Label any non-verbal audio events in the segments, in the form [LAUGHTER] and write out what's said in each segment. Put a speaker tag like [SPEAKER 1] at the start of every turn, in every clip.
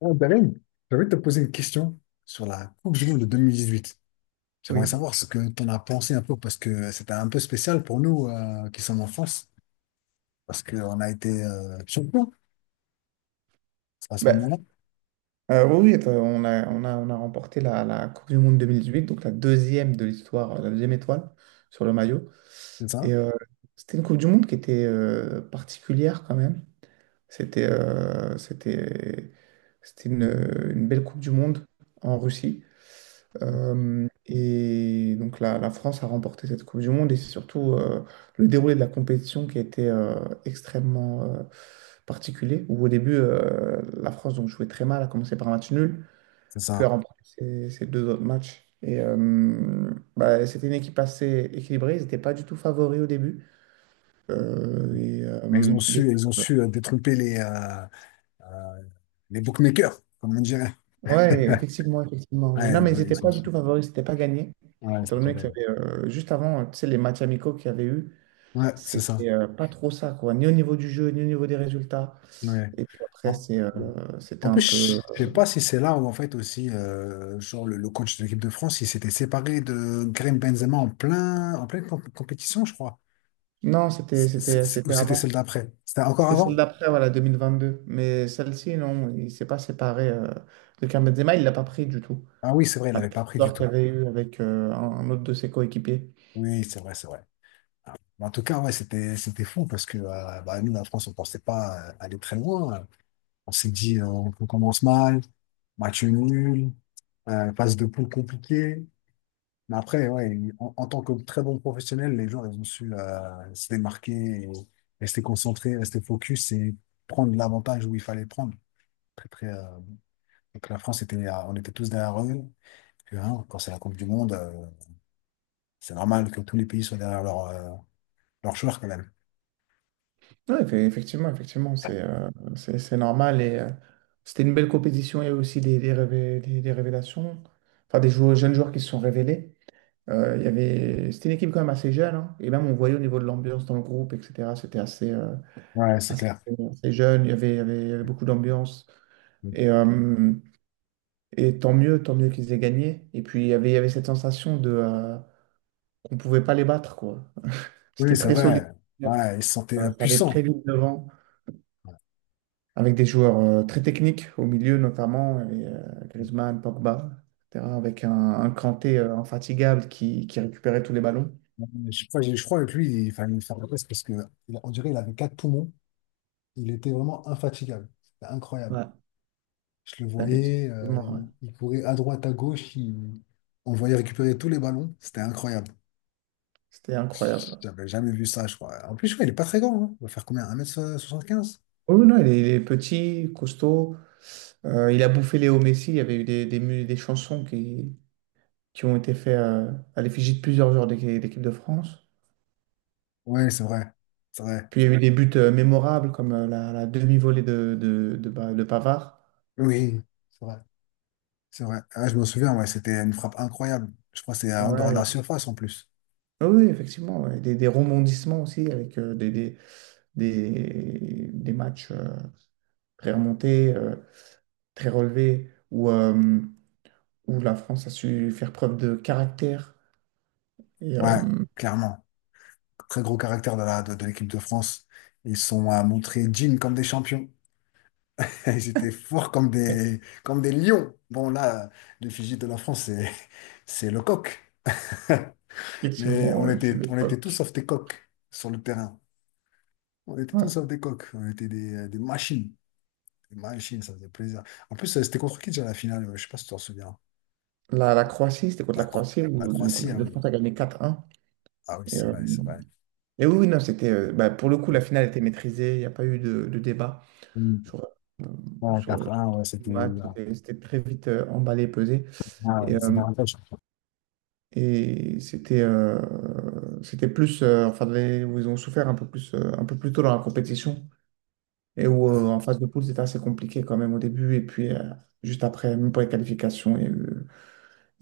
[SPEAKER 1] Ah, Darim, j'avais te poser une question sur la Coupe du Monde de 2018. J'aimerais
[SPEAKER 2] Oui.
[SPEAKER 1] savoir ce que tu en as pensé un peu, parce que c'était un peu spécial pour nous qui sommes en France, parce qu'on a été champions à ce
[SPEAKER 2] Ben,
[SPEAKER 1] moment-là,
[SPEAKER 2] oui, oui, enfin, on a remporté la Coupe du Monde 2008, donc la deuxième de l'histoire, la deuxième étoile sur le maillot.
[SPEAKER 1] c'est
[SPEAKER 2] Et
[SPEAKER 1] ça?
[SPEAKER 2] c'était une Coupe du Monde qui était particulière quand même. C'était euh, c'était, c'était une belle Coupe du Monde en Russie. Et donc la France a remporté cette Coupe du Monde et c'est surtout le déroulé de la compétition qui a été extrêmement particulier, où au début la France donc, jouait très mal, a commencé par un match nul,
[SPEAKER 1] C'est
[SPEAKER 2] puis a
[SPEAKER 1] ça.
[SPEAKER 2] remporté ses deux autres matchs. Et bah, c'était une équipe assez équilibrée, ils n'étaient pas du tout favoris au début. Euh, et,
[SPEAKER 1] Mais ils
[SPEAKER 2] euh,
[SPEAKER 1] ont
[SPEAKER 2] il y a-
[SPEAKER 1] su, ils ont su euh, détromper euh, les bookmakers, comme on dirait.
[SPEAKER 2] Ouais,
[SPEAKER 1] [LAUGHS]
[SPEAKER 2] effectivement, effectivement. Non,
[SPEAKER 1] Ouais,
[SPEAKER 2] mais
[SPEAKER 1] ils
[SPEAKER 2] ils
[SPEAKER 1] ont,
[SPEAKER 2] n'étaient
[SPEAKER 1] ils ont
[SPEAKER 2] pas du
[SPEAKER 1] su.
[SPEAKER 2] tout favoris, c'était pas gagné.
[SPEAKER 1] Ouais,
[SPEAKER 2] Étant
[SPEAKER 1] c'était pas
[SPEAKER 2] donné qu'il y
[SPEAKER 1] dingue.
[SPEAKER 2] avait juste avant, tu sais, les matchs amicaux qu'il y avait eu.
[SPEAKER 1] Ouais, c'est ça.
[SPEAKER 2] C'était pas trop ça, quoi, ni au niveau du jeu, ni au niveau des résultats.
[SPEAKER 1] Ouais.
[SPEAKER 2] Et puis après,
[SPEAKER 1] En,
[SPEAKER 2] c'était
[SPEAKER 1] en
[SPEAKER 2] un peu.
[SPEAKER 1] plus, je sais pas si c'est là où, en fait, aussi, genre, le coach de l'équipe de France, il s'était séparé de Karim Benzema en pleine compétition, je crois.
[SPEAKER 2] Non, c'était,
[SPEAKER 1] C'est- c'est-
[SPEAKER 2] c'était,
[SPEAKER 1] c'est- Ou
[SPEAKER 2] c'était
[SPEAKER 1] c'était celle
[SPEAKER 2] avant.
[SPEAKER 1] d'après? C'était encore
[SPEAKER 2] C'était celle
[SPEAKER 1] avant?
[SPEAKER 2] d'après, voilà, 2022. Mais celle-ci, non, il s'est pas séparé de Karim Benzema, il l'a pas pris du tout.
[SPEAKER 1] Ah oui, c'est vrai, il l'avait
[SPEAKER 2] Avec
[SPEAKER 1] pas pris du
[SPEAKER 2] l'histoire qu'il
[SPEAKER 1] tout.
[SPEAKER 2] y avait eu avec un autre de ses coéquipiers.
[SPEAKER 1] Oui, c'est vrai, c'est vrai. Mais en tout cas, ouais, c'était fou parce que bah, nous, la France, on pensait pas aller très loin. On s'est dit, on commence mal, match nul, phase de poule compliquée. Mais après, ouais, en tant que très bon professionnel, les gens, ils ont su se démarquer, et rester concentrés, rester focus et prendre l'avantage où il fallait prendre. Très, très, donc la France était, on était tous derrière eux. Parce que, hein, quand c'est la Coupe du Monde, c'est normal que tous les pays soient derrière leurs joueurs quand même.
[SPEAKER 2] Oui, effectivement, effectivement, c'est normal. Et c'était une belle compétition. Il y a eu aussi des révélations, enfin des joueurs, jeunes joueurs qui se sont révélés. C'était une équipe quand même assez jeune, hein. Et même on voyait au niveau de l'ambiance dans le groupe, etc. C'était assez, euh,
[SPEAKER 1] Ouais, c'est
[SPEAKER 2] assez,
[SPEAKER 1] clair.
[SPEAKER 2] assez jeune, il y avait, il y avait, il y avait beaucoup d'ambiance. Et, euh, et tant mieux qu'ils aient gagné. Et puis il y avait cette sensation de, qu'on ne pouvait pas les battre, quoi.
[SPEAKER 1] Oui,
[SPEAKER 2] C'était
[SPEAKER 1] c'est
[SPEAKER 2] très solide.
[SPEAKER 1] vrai. Ouais, il se sentait
[SPEAKER 2] Ça allait très
[SPEAKER 1] impuissant.
[SPEAKER 2] vite devant, avec des joueurs très techniques au milieu notamment, il y avait, Griezmann, Pogba, etc. Avec un Kanté infatigable qui récupérait tous les ballons.
[SPEAKER 1] Je crois que lui, il fallait lui faire la presse parce que on dirait qu'il avait quatre poumons. Il était vraiment infatigable. C'était incroyable.
[SPEAKER 2] Ouais,
[SPEAKER 1] Je le voyais,
[SPEAKER 2] effectivement. Ouais.
[SPEAKER 1] il courait à droite, à gauche, on le voyait récupérer tous les ballons. C'était incroyable.
[SPEAKER 2] C'était incroyable.
[SPEAKER 1] J'avais jamais vu ça, je crois. En plus, je crois, il est pas très grand, hein. Il va faire combien? 1,75 m.
[SPEAKER 2] Oh, oui, non, il est petit, costaud. Il a bouffé Léo Messi. Il y avait eu des chansons qui ont été faites à l'effigie de plusieurs joueurs d'équipe de France.
[SPEAKER 1] Ouais, c'est vrai. C'est vrai.
[SPEAKER 2] Puis il y a eu des buts mémorables comme la demi-volée de Pavard.
[SPEAKER 1] Oui, c'est vrai. C'est vrai. Ah, je me souviens, ouais, c'était une frappe incroyable. Je crois que c'est en dehors de la
[SPEAKER 2] Ouais.
[SPEAKER 1] surface en plus.
[SPEAKER 2] Ah, oui, effectivement. Ouais. Des rebondissements aussi avec des matchs très remontés, très relevés, où la France a su faire preuve de caractère. Et, euh,
[SPEAKER 1] Ouais, clairement. Très gros caractère de de l'équipe de France. Ils sont à montrer Jim comme des champions. [LAUGHS] J'étais fort comme des lions. Bon, là, les Fidji de la France, c'est le coq. [LAUGHS] Mais
[SPEAKER 2] Effectivement,
[SPEAKER 1] on
[SPEAKER 2] ouais, c'est
[SPEAKER 1] était, on était tous
[SPEAKER 2] l'époque.
[SPEAKER 1] sauf des coqs sur le terrain. On était tous
[SPEAKER 2] Ouais.
[SPEAKER 1] sauf des coqs. On était des machines. Des machines, ça faisait plaisir. En plus, c'était contre qui déjà la finale? Je sais pas si tu t'en souviens.
[SPEAKER 2] La Croatie, c'était contre la
[SPEAKER 1] La, Cro-
[SPEAKER 2] Croatie
[SPEAKER 1] la
[SPEAKER 2] où donc,
[SPEAKER 1] Croatie,
[SPEAKER 2] l'équipe
[SPEAKER 1] ah
[SPEAKER 2] de
[SPEAKER 1] oui.
[SPEAKER 2] France a gagné 4-1.
[SPEAKER 1] Ah oui,
[SPEAKER 2] Et,
[SPEAKER 1] c'est
[SPEAKER 2] euh,
[SPEAKER 1] vrai, c'est vrai.
[SPEAKER 2] et oui, oui, non, c'était. Bah, pour le coup, la finale était maîtrisée, il n'y a pas eu de débat
[SPEAKER 1] Mm.
[SPEAKER 2] sur, euh,
[SPEAKER 1] Ouais,
[SPEAKER 2] sur le
[SPEAKER 1] 4-1, ouais,
[SPEAKER 2] du
[SPEAKER 1] c'était.
[SPEAKER 2] match. C'était très vite emballé, pesé.
[SPEAKER 1] Ah,
[SPEAKER 2] Et,
[SPEAKER 1] ouais, c'est
[SPEAKER 2] euh,
[SPEAKER 1] davantage.
[SPEAKER 2] et c'était plus. Enfin, où ils ont souffert un peu plus tôt dans la compétition. Et où
[SPEAKER 1] Euh,
[SPEAKER 2] en phase de poule, c'était assez compliqué quand même au début. Et puis, juste après, même pour les qualifications,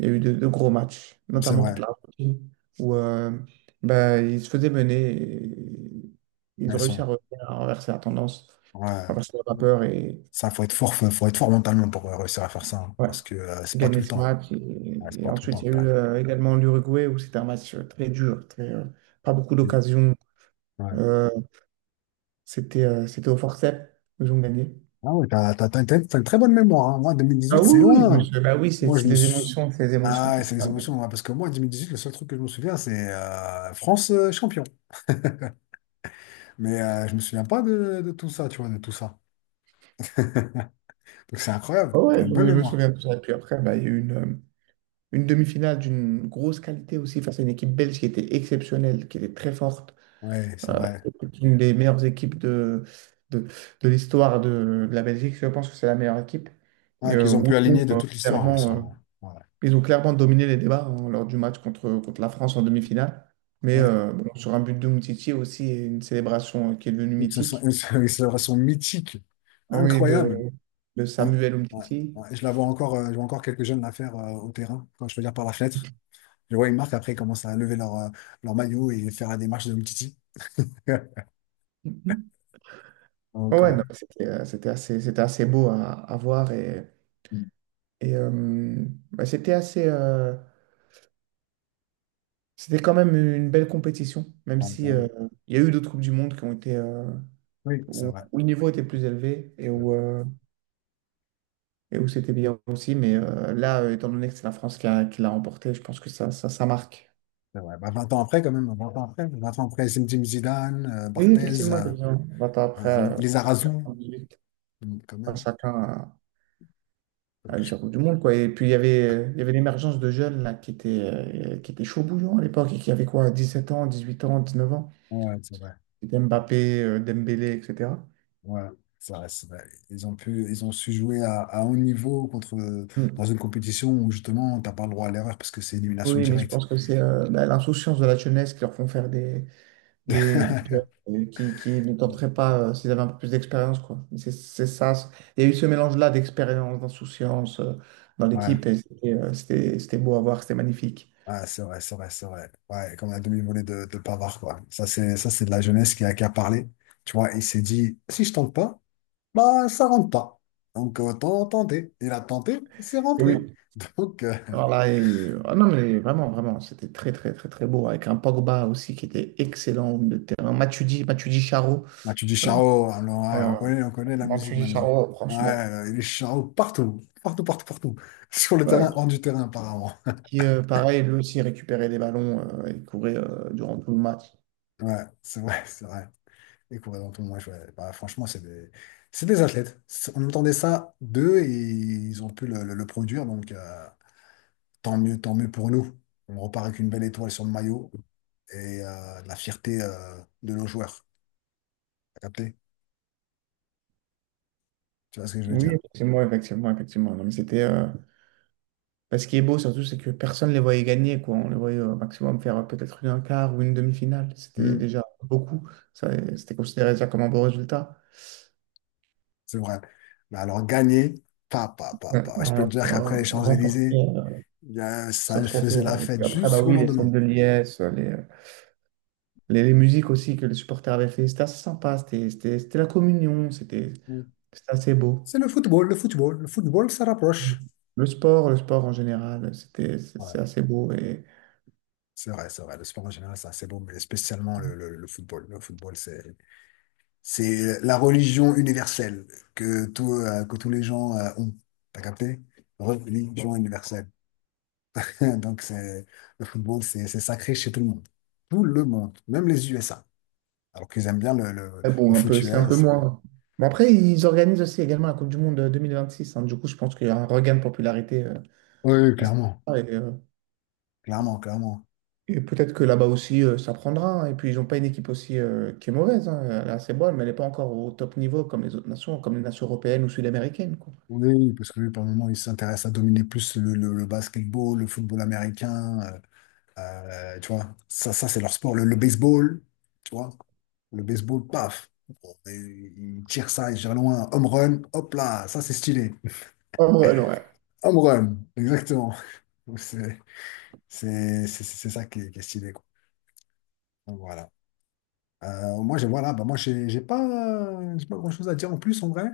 [SPEAKER 2] Il y a eu de gros matchs,
[SPEAKER 1] C'est
[SPEAKER 2] notamment contre
[SPEAKER 1] vrai.
[SPEAKER 2] l'Argentine, où bah, ils se faisaient mener et ils ont
[SPEAKER 1] Elles
[SPEAKER 2] réussi
[SPEAKER 1] sont.
[SPEAKER 2] à, revenir, à renverser la tendance, à
[SPEAKER 1] Ouais.
[SPEAKER 2] renverser la vapeur et
[SPEAKER 1] Ça, faut être fort, faut être fort mentalement pour réussir à faire ça, hein,
[SPEAKER 2] ouais,
[SPEAKER 1] parce que c'est pas tout
[SPEAKER 2] gagner
[SPEAKER 1] le
[SPEAKER 2] ce
[SPEAKER 1] temps.
[SPEAKER 2] match.
[SPEAKER 1] Ouais, c'est
[SPEAKER 2] Et
[SPEAKER 1] pas tout le
[SPEAKER 2] ensuite,
[SPEAKER 1] temps.
[SPEAKER 2] il y a eu également l'Uruguay où c'était un match très dur, pas beaucoup
[SPEAKER 1] Mm.
[SPEAKER 2] d'occasions.
[SPEAKER 1] Ouais.
[SPEAKER 2] Euh, c'était au forceps, ils ont gagné.
[SPEAKER 1] Ah ouais, t'as une très bonne mémoire, hein. Moi,
[SPEAKER 2] Ah
[SPEAKER 1] 2018,
[SPEAKER 2] oui,
[SPEAKER 1] c'est
[SPEAKER 2] oui, je me
[SPEAKER 1] loin.
[SPEAKER 2] souviens. Bah oui, c'est
[SPEAKER 1] Moi, je
[SPEAKER 2] c'est
[SPEAKER 1] me
[SPEAKER 2] les
[SPEAKER 1] suis.
[SPEAKER 2] émotions, c'est les émotions
[SPEAKER 1] Ah,
[SPEAKER 2] qui
[SPEAKER 1] ouais, c'est les
[SPEAKER 2] parlent.
[SPEAKER 1] émotions, ouais, parce que moi, 2018, le seul truc que je me souviens, c'est France champion. Mais je me souviens pas de tout ça, tu vois, de tout ça. [LAUGHS] Donc c'est
[SPEAKER 2] Ah
[SPEAKER 1] incroyable. T'as
[SPEAKER 2] ouais,
[SPEAKER 1] une
[SPEAKER 2] je me
[SPEAKER 1] bonne
[SPEAKER 2] je me
[SPEAKER 1] mémoire.
[SPEAKER 2] souviens de ça. Et puis après, bah, il y a eu une demi-finale d'une grosse qualité aussi face à une équipe belge qui était exceptionnelle, qui était très forte.
[SPEAKER 1] Ouais, c'est vrai.
[SPEAKER 2] C'est une des meilleures équipes de, de l'histoire de la Belgique. Je pense que c'est la meilleure équipe. Et
[SPEAKER 1] Ouais, qu'ils ont
[SPEAKER 2] oui,
[SPEAKER 1] pu
[SPEAKER 2] bon,
[SPEAKER 1] aligner de toute l'histoire, ouais,
[SPEAKER 2] clairement,
[SPEAKER 1] sûrement. Ouais.
[SPEAKER 2] ils ont clairement dominé les débats hein, lors du match contre la France en demi-finale. Mais
[SPEAKER 1] Ouais.
[SPEAKER 2] bon, sur un but de Umtiti aussi, et une célébration qui est devenue
[SPEAKER 1] Ils se sont,
[SPEAKER 2] mythique.
[SPEAKER 1] ils se ils se sont mythiques.
[SPEAKER 2] Ah, oui,
[SPEAKER 1] Incroyable.
[SPEAKER 2] de
[SPEAKER 1] Ouais,
[SPEAKER 2] Samuel
[SPEAKER 1] ouais,
[SPEAKER 2] Umtiti.
[SPEAKER 1] ouais. Je la vois encore, je vois encore quelques jeunes la faire au terrain, quand je veux dire par la fenêtre. Je vois une marque, après, ils commencent à lever leur maillot et faire la démarche de Umtiti. [LAUGHS]
[SPEAKER 2] Mhm.
[SPEAKER 1] Donc,
[SPEAKER 2] Ouais,
[SPEAKER 1] ouais.
[SPEAKER 2] non, c'était assez beau à voir. Et
[SPEAKER 1] Mm.
[SPEAKER 2] Et euh, bah, c'était quand même une belle compétition, même
[SPEAKER 1] Ouais, quand
[SPEAKER 2] si
[SPEAKER 1] même.
[SPEAKER 2] il y a eu d'autres coupes du monde qui ont été
[SPEAKER 1] Oui, c'est
[SPEAKER 2] où,
[SPEAKER 1] vrai.
[SPEAKER 2] où le niveau était plus élevé et
[SPEAKER 1] C'est
[SPEAKER 2] où,
[SPEAKER 1] vrai.
[SPEAKER 2] euh, et où c'était bien aussi. Mais là, étant donné que c'est la France qui l'a remporté, je pense que ça marque.
[SPEAKER 1] C'est vrai. Bah, 20 ans après, quand même, 20 ans après, 20 ans après, c'est Zinedine Zidane,
[SPEAKER 2] Oui,
[SPEAKER 1] Barthez,
[SPEAKER 2] effectivement, effectivement. 20 ans après,
[SPEAKER 1] les Arazou,
[SPEAKER 2] 98,
[SPEAKER 1] Mm, quand
[SPEAKER 2] enfin,
[SPEAKER 1] même.
[SPEAKER 2] chacun a
[SPEAKER 1] Donc,
[SPEAKER 2] eu
[SPEAKER 1] je-
[SPEAKER 2] sa Coupe du Monde, quoi. Et puis il y avait l'émergence de jeunes là qui étaient chauds bouillants à l'époque et qui avaient quoi, 17 ans, 18 ans, 19 ans.
[SPEAKER 1] Ouais, c'est vrai.
[SPEAKER 2] Mbappé, Dembélé, etc.
[SPEAKER 1] Ouais, c'est vrai, c'est vrai. Ils ont pu, ils ont su jouer à haut niveau contre, dans
[SPEAKER 2] Mm.
[SPEAKER 1] une compétition où justement, t'as pas le droit à l'erreur parce que c'est élimination
[SPEAKER 2] Oui, mais je
[SPEAKER 1] directe.
[SPEAKER 2] pense que c'est bah, l'insouciance de la jeunesse qui leur font faire des, des joueurs,
[SPEAKER 1] [LAUGHS]
[SPEAKER 2] qui ne tenteraient pas s'ils avaient un peu plus d'expérience, quoi. C'est ça. Il y a eu ce mélange-là d'expérience, d'insouciance dans
[SPEAKER 1] Ouais,
[SPEAKER 2] l'équipe et c'était beau à voir, c'était magnifique.
[SPEAKER 1] ouais, c'est vrai, c'est vrai, c'est vrai. Ouais, comme la demi-volée de Pavard, quoi. Ça, c'est de la jeunesse qui a parlé. Tu vois, il s'est dit, si je tente pas, bah, ça rentre pas. Donc, autant tenter. Il a tenté, c'est
[SPEAKER 2] Et
[SPEAKER 1] rentré.
[SPEAKER 2] oui.
[SPEAKER 1] [LAUGHS] Donc,
[SPEAKER 2] Alors là, ah non, mais vraiment, vraiment, c'était très, très, très, très beau avec un Pogba aussi qui était excellent au milieu de terrain. Matuidi, Matuidi Charo.
[SPEAKER 1] bah, tu dis
[SPEAKER 2] Euh,
[SPEAKER 1] Charo, alors, ouais,
[SPEAKER 2] euh,
[SPEAKER 1] on connaît la musique
[SPEAKER 2] Matuidi
[SPEAKER 1] maintenant.
[SPEAKER 2] Charo,
[SPEAKER 1] Ouais,
[SPEAKER 2] franchement.
[SPEAKER 1] il est Charo partout, partout, partout, partout. [LAUGHS] Sur le
[SPEAKER 2] Ouais,
[SPEAKER 1] terrain, hors du terrain, apparemment.
[SPEAKER 2] pareil, lui aussi récupérait des ballons et courait durant tout le match.
[SPEAKER 1] Ouais, c'est vrai, c'est vrai. Et courir dans tout le monde, ouais. Bah, franchement, c'est des athlètes. On entendait ça d'eux et ils ont pu le, le produire. Donc, tant mieux pour nous. On repart avec une belle étoile sur le maillot et la fierté de nos joueurs. T'as capté? Tu vois ce que je veux
[SPEAKER 2] Oui,
[SPEAKER 1] dire?
[SPEAKER 2] effectivement, effectivement, effectivement. Non, mais bah, ce qui est beau surtout, c'est que personne ne les voyait gagner, quoi. On les voyait au maximum faire peut-être une un quart ou une demi-finale. C'était
[SPEAKER 1] Hmm,
[SPEAKER 2] déjà beaucoup. Ça, C'était considéré déjà comme un beau résultat.
[SPEAKER 1] c'est vrai. Mais alors, gagner, pas, pas, pas,
[SPEAKER 2] Ouais.
[SPEAKER 1] pas. Je peux te
[SPEAKER 2] Alors,
[SPEAKER 1] dire qu'après les
[SPEAKER 2] remporter
[SPEAKER 1] Champs-Élysées,
[SPEAKER 2] ce
[SPEAKER 1] ça
[SPEAKER 2] trophée.
[SPEAKER 1] faisait la
[SPEAKER 2] Ouais. Et
[SPEAKER 1] fête
[SPEAKER 2] puis après, bah
[SPEAKER 1] jusqu'au
[SPEAKER 2] oui, les scènes
[SPEAKER 1] lendemain.
[SPEAKER 2] de liesse, les musiques aussi que les supporters avaient fait, c'était assez sympa. C'était la communion, c'était
[SPEAKER 1] Hmm.
[SPEAKER 2] c'était assez beau.
[SPEAKER 1] C'est le football, le football. Le football, ça rapproche.
[SPEAKER 2] Le sport en général, c'est
[SPEAKER 1] Ouais.
[SPEAKER 2] c'est assez beau et
[SPEAKER 1] C'est vrai, c'est vrai. Le sport en général, c'est assez beau, mais spécialement le, le football. Le football, c'est la religion universelle que tous les gens ont. T'as capté? Religion universelle. [LAUGHS] Donc, le football, c'est sacré chez tout le monde. Tout le monde, même les USA. Alors qu'ils aiment bien le, le,
[SPEAKER 2] mais
[SPEAKER 1] le
[SPEAKER 2] bon, un peu,
[SPEAKER 1] foot
[SPEAKER 2] c'est un peu
[SPEAKER 1] US.
[SPEAKER 2] moins. Mais après, ils organisent aussi également la Coupe du Monde 2026. Hein. Du coup, je pense qu'il y a un regain de popularité
[SPEAKER 1] Oui, oui,
[SPEAKER 2] à ce
[SPEAKER 1] clairement.
[SPEAKER 2] moment-là. Et, euh,
[SPEAKER 1] Clairement, clairement.
[SPEAKER 2] et peut-être que là-bas aussi, ça prendra. Hein. Et puis, ils n'ont pas une équipe aussi qui est mauvaise. Hein. Elle est assez bonne, mais elle n'est pas encore au top niveau comme les autres nations, comme les nations européennes ou sud-américaines, quoi.
[SPEAKER 1] Oui, oui, parce que lui, par moment, il s'intéresse à dominer plus le basketball, le football américain, tu vois, ça c'est leur sport. Le baseball, tu vois, le baseball, paf. Bon. Il tire ça, il tire loin. Home run, hop là, ça c'est stylé.
[SPEAKER 2] Oh, ouais, non, ouais.
[SPEAKER 1] Home run, exactement. Donc, c'est ça qui est stylé, quoi. Donc, voilà. Moi, j'ai voilà, bah, moi, j'ai pas grand-chose à dire en plus, en vrai.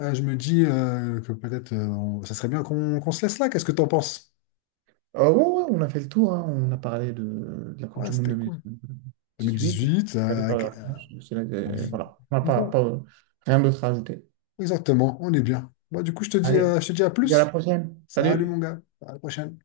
[SPEAKER 1] Je me dis que peut-être ça serait bien qu'on se laisse là. Qu'est-ce que t'en penses?
[SPEAKER 2] Ouais, ouais, on a fait le tour, hein. On a parlé de la Coupe
[SPEAKER 1] Ouais,
[SPEAKER 2] du Monde
[SPEAKER 1] c'était cool.
[SPEAKER 2] 2018 et
[SPEAKER 1] 2018,
[SPEAKER 2] allez faire
[SPEAKER 1] avec-
[SPEAKER 2] la
[SPEAKER 1] euh,
[SPEAKER 2] France.
[SPEAKER 1] bon,
[SPEAKER 2] Voilà, on n'a pas, pas,
[SPEAKER 1] bon,
[SPEAKER 2] euh, rien d'autre à ajouter.
[SPEAKER 1] exactement, on est bien. Bon, du coup, je te dis, euh,
[SPEAKER 2] Allez,
[SPEAKER 1] je te dis à
[SPEAKER 2] à la
[SPEAKER 1] plus.
[SPEAKER 2] prochaine.
[SPEAKER 1] Salut mon
[SPEAKER 2] Salut!
[SPEAKER 1] gars, à la prochaine.